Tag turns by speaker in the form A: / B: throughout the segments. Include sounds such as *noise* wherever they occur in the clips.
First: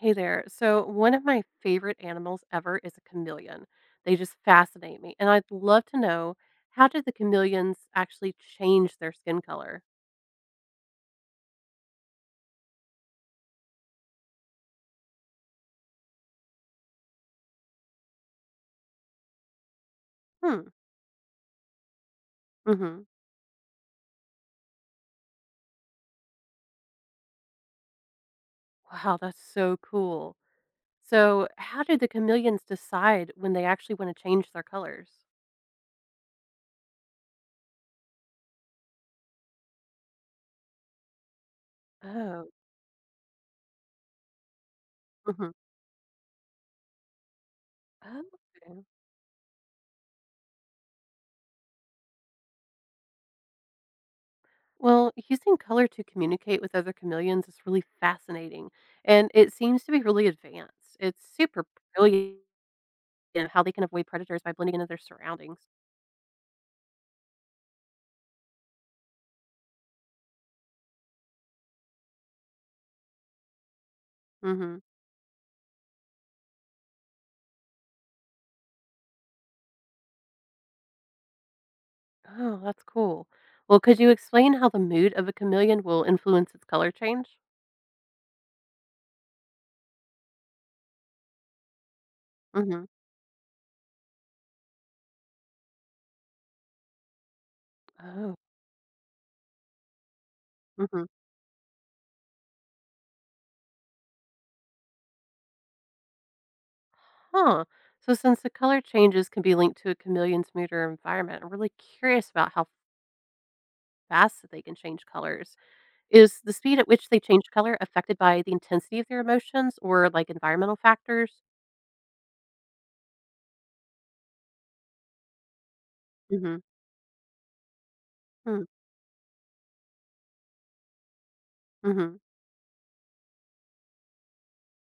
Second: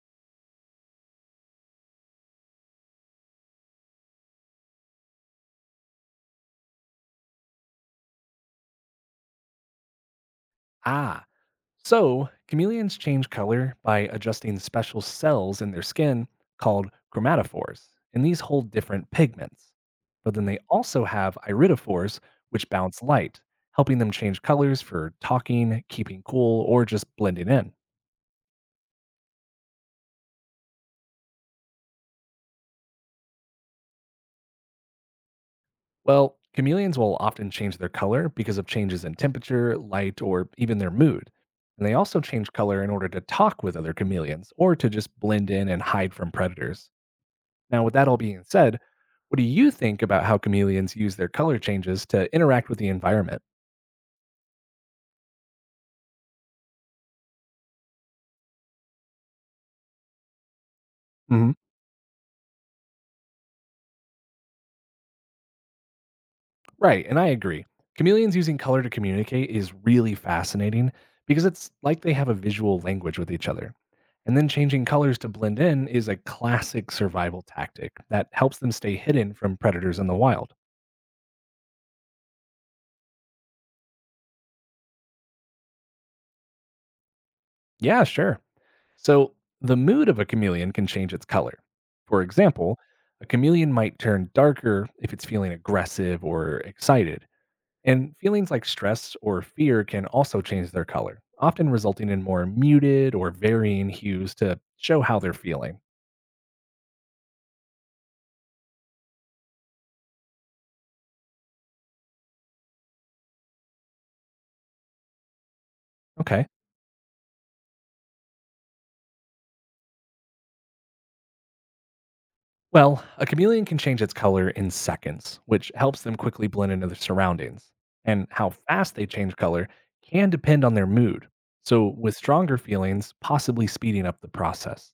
A: Hey there. So, one of my favorite animals ever is a chameleon. They just fascinate me. And I'd love to know, how do the chameleons actually change their skin color?
B: Ah, so chameleons change color by adjusting special cells in their skin called chromatophores, and these hold different pigments. But then they
A: Hmm.
B: also have iridophores, which bounce
A: Hmm.
B: light, helping them change colors for talking, keeping cool, or just blending in.
A: Wow, that's so cool. So, how do the chameleons decide when they actually want to change their colors?
B: Well, chameleons will often change their color because of changes in temperature, light, or even their mood. And they also
A: Oh.
B: change color in order to talk with other chameleons or to just
A: Hmm.
B: blend in and hide from predators. Now, with that all
A: Oh,
B: being said,
A: okay.
B: what do you think about how chameleons use their color changes to interact with the environment?
A: Well, using color to communicate with other chameleons is really fascinating. And it seems to be really advanced. It's
B: hmm
A: super brilliant. And how they can avoid predators by blending into their surroundings.
B: Right, and I agree. Chameleons using color to communicate is really fascinating because it's like they have a visual language with each other. And then
A: Mhm.
B: changing colors to blend in is a classic survival tactic that helps them stay hidden from predators in the wild.
A: Oh, that's cool. Well, could you explain how the mood of a chameleon will influence its color change?
B: Yeah, sure. So, the mood of a chameleon can change its color. For example,
A: Mhm.
B: a chameleon might turn darker if it's feeling aggressive or excited. And
A: Oh.
B: feelings like stress or fear can also change their
A: Mhm.
B: color, often resulting in more muted or varying hues to show how they're feeling.
A: Huh. So since the color changes can be linked to a chameleon's mood or environment, I'm really curious about how fast that they can change colors. Is
B: Okay.
A: the speed at which they change color affected by the intensity of their emotions or like environmental factors?
B: Well, a chameleon can change its color in seconds, which helps them quickly
A: Mhm.
B: blend into their surroundings. And how
A: Mm.
B: fast they change color can depend on their mood. So, with
A: Mhm.
B: stronger feelings, possibly speeding up the process.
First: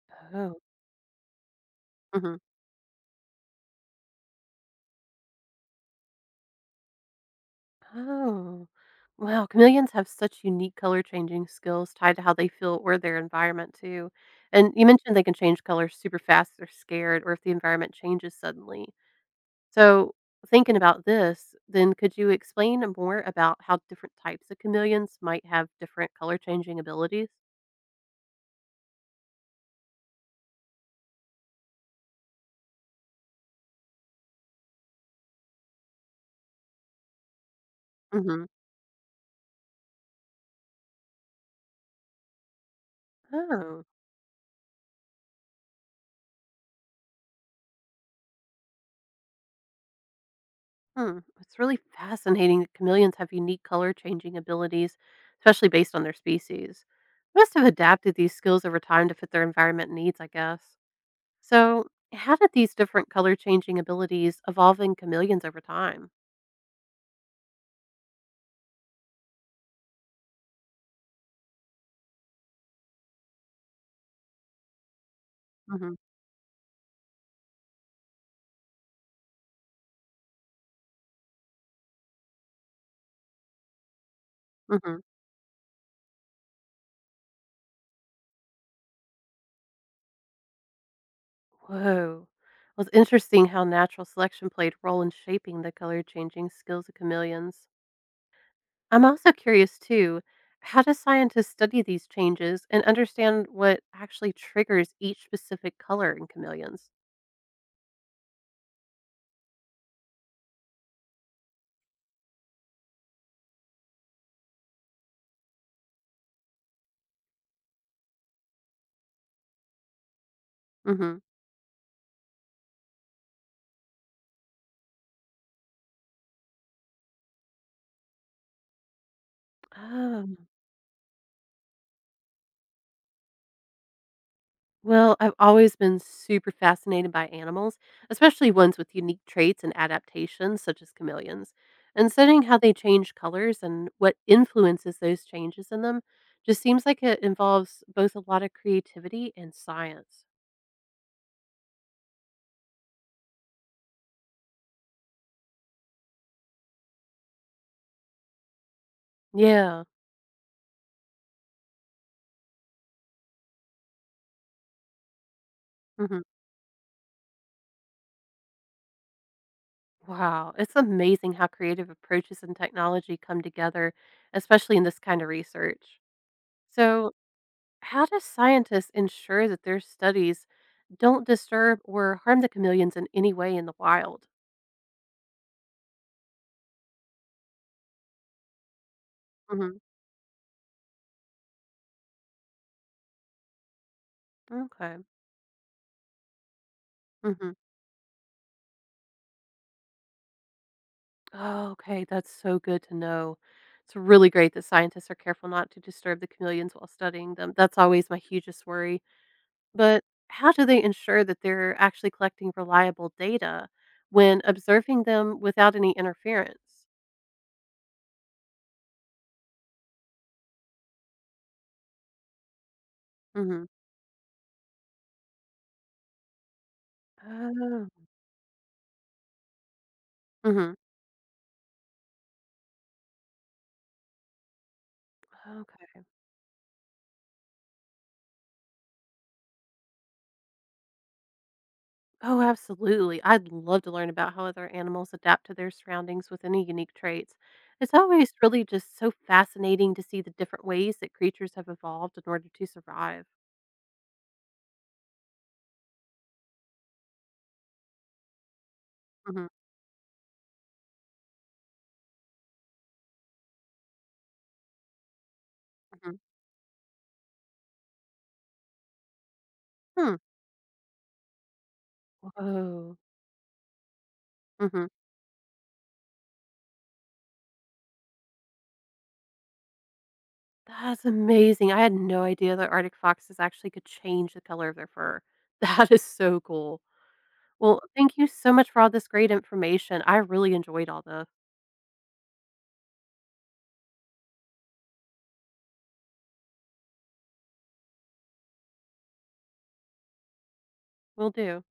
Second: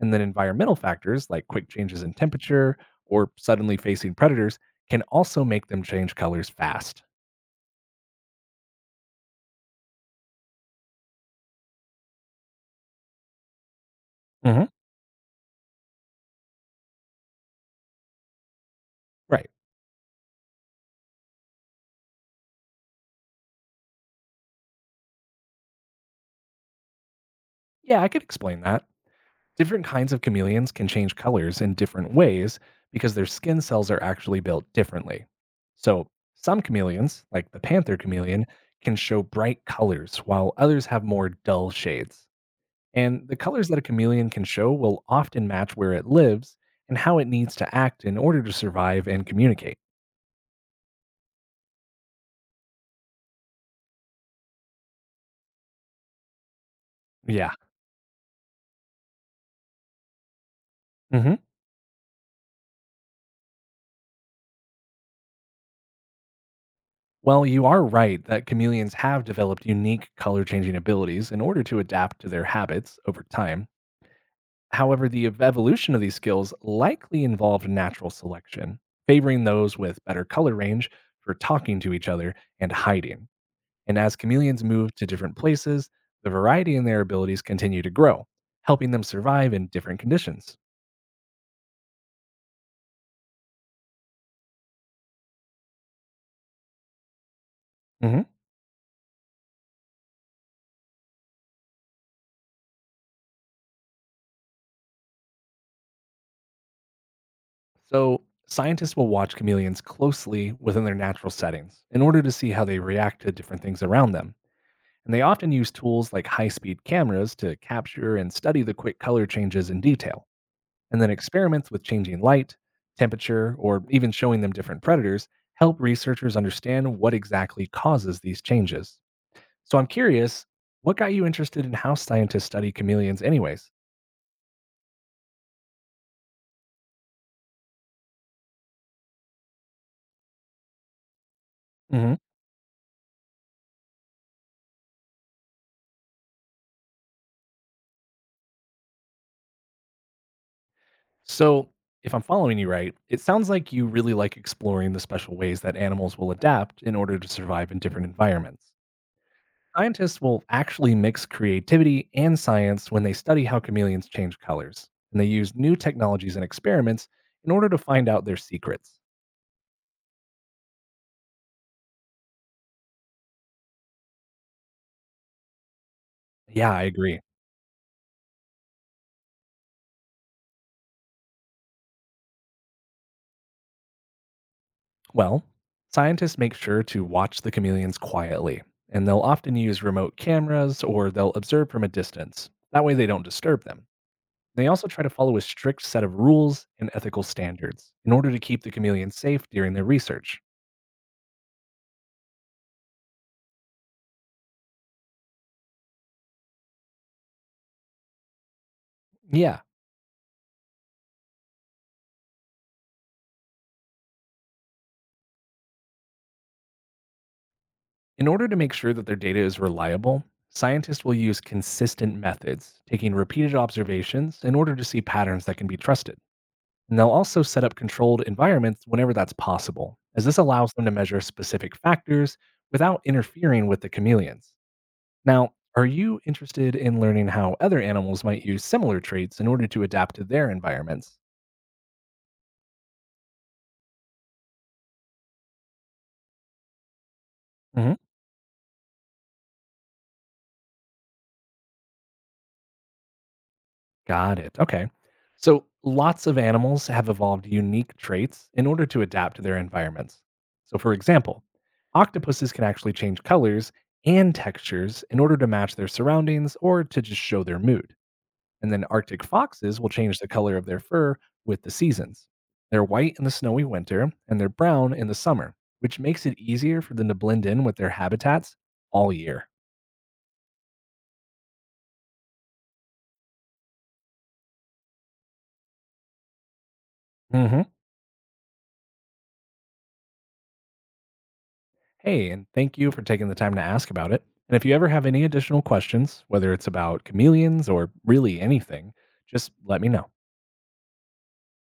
B: And then
A: Oh.
B: environmental factors like quick changes in
A: Mhm.
B: temperature or suddenly facing predators can also make them change colors fast.
A: Oh. Wow, chameleons have such unique color changing skills tied to how they feel or their environment too.
B: Mhm.
A: And you mentioned they can change colors super fast if they're scared or if the environment changes suddenly.
B: Right.
A: So thinking about this, then could you explain more about how different types of chameleons might have different color changing abilities?
B: Yeah, I could explain that. Different kinds of chameleons can change colors in different ways because their skin cells are actually built differently. So, some chameleons, like the panther chameleon, can show bright colors while others have more dull shades. And the colors that
A: Mm-hmm.
B: a chameleon can show will often match where it lives and how it needs to act in order to survive and communicate.
A: Hmm. It's really fascinating that chameleons have unique color changing abilities, especially based on their species. They
B: Yeah.
A: must have adapted these skills over time to fit their environment needs, I guess.
B: hmm
A: So, how did these different color changing abilities evolve in chameleons over time?
B: Well, you are right that chameleons have developed unique color changing abilities in order to adapt to their habits over time. However, the evolution
A: Hmm.
B: of these skills likely involved natural selection, favoring those with better color range for talking to each other and hiding. And as chameleons moved
A: Hmm.
B: to different places, the variety in their abilities continued to grow, helping them survive in different conditions.
A: Whoa. Well, it's interesting how natural selection played a role in shaping the color changing skills of chameleons.
B: Mhm.
A: I'm also curious too, how do scientists study these changes and understand what actually triggers each specific color in chameleons?
B: So, scientists will watch chameleons closely within their natural settings in order to see how they react to different things around them. And they often use tools like high speed cameras to capture and study the quick color changes in detail. And then
A: Hmm.
B: experiments with changing light, temperature, or even showing them different predators help researchers understand what exactly causes these changes. So I'm
A: Oh,
B: curious, what got you interested in how scientists study chameleons, anyways?
A: well, I've always been super fascinated by animals, especially ones with unique traits and adaptations, such as chameleons. And
B: hmm
A: studying how they change colors and what influences those changes in them just seems like it involves both a lot of creativity and science.
B: So, if I'm following you right, it sounds like you really like exploring the special ways that animals will adapt in order to survive in different environments.
A: Yeah.
B: Scientists will actually mix creativity and science when they study how chameleons change colors, and they use new technologies and experiments in order to find out their secrets.
A: Wow, it's amazing how creative approaches and technology come together, especially in this kind of research.
B: Yeah, I
A: So,
B: agree.
A: how do scientists ensure that their studies don't disturb or harm the chameleons in any way in the wild?
B: Well, scientists make sure to watch the chameleons quietly, and they'll often
A: Hmm.
B: use remote cameras or they'll observe from a distance. That way, they don't disturb them. They also
A: Okay.
B: try to follow a strict set of rules and ethical
A: Hmm.
B: standards in order to keep the chameleons safe during their research.
A: Oh, okay, that's so good to know. It's really great that scientists are careful not to disturb the chameleons while studying them. That's always my hugest worry.
B: Yeah.
A: But how do they ensure that they're actually collecting reliable data when observing them without any interference?
B: In order to make sure that their data is reliable, scientists will use consistent methods, taking repeated
A: Mhm.
B: observations in order to see patterns that can be trusted. And they'll also set up
A: Oh.
B: controlled environments whenever that's possible, as this allows
A: Mhm.
B: them to measure specific factors without interfering with the chameleons. Now, are
A: Okay.
B: you interested in learning how other animals might use similar traits in order to adapt to their environments?
A: Oh, absolutely. I'd love to learn about how other animals adapt to their surroundings with any unique traits. It's always really just so fascinating to see the different ways that creatures have evolved in order to survive.
B: Got it. Okay. So lots of animals have evolved unique traits in order to adapt to
A: Mhm.
B: their environments. So, for example, octopuses can actually change colors and textures in order to match their
A: Mhm.
B: surroundings or to just show their mood. And then Arctic foxes will
A: Hmm.
B: change the color of their fur with the seasons. They're
A: Whoa.
B: white in the snowy winter and they're
A: Mhm.
B: brown in the summer, which makes it easier for them to blend in with their habitats all year.
A: That's amazing. I had no idea that Arctic foxes actually could change the color of their fur. *laughs* That is so cool.
B: Mm-hmm.
A: Well, thank you so much for all this great information. I really enjoyed all the.
B: Hey, and thank you for taking the time to ask about it. And if you ever have any additional questions, whether it's about chameleons or really anything, just let me know.
A: Will do.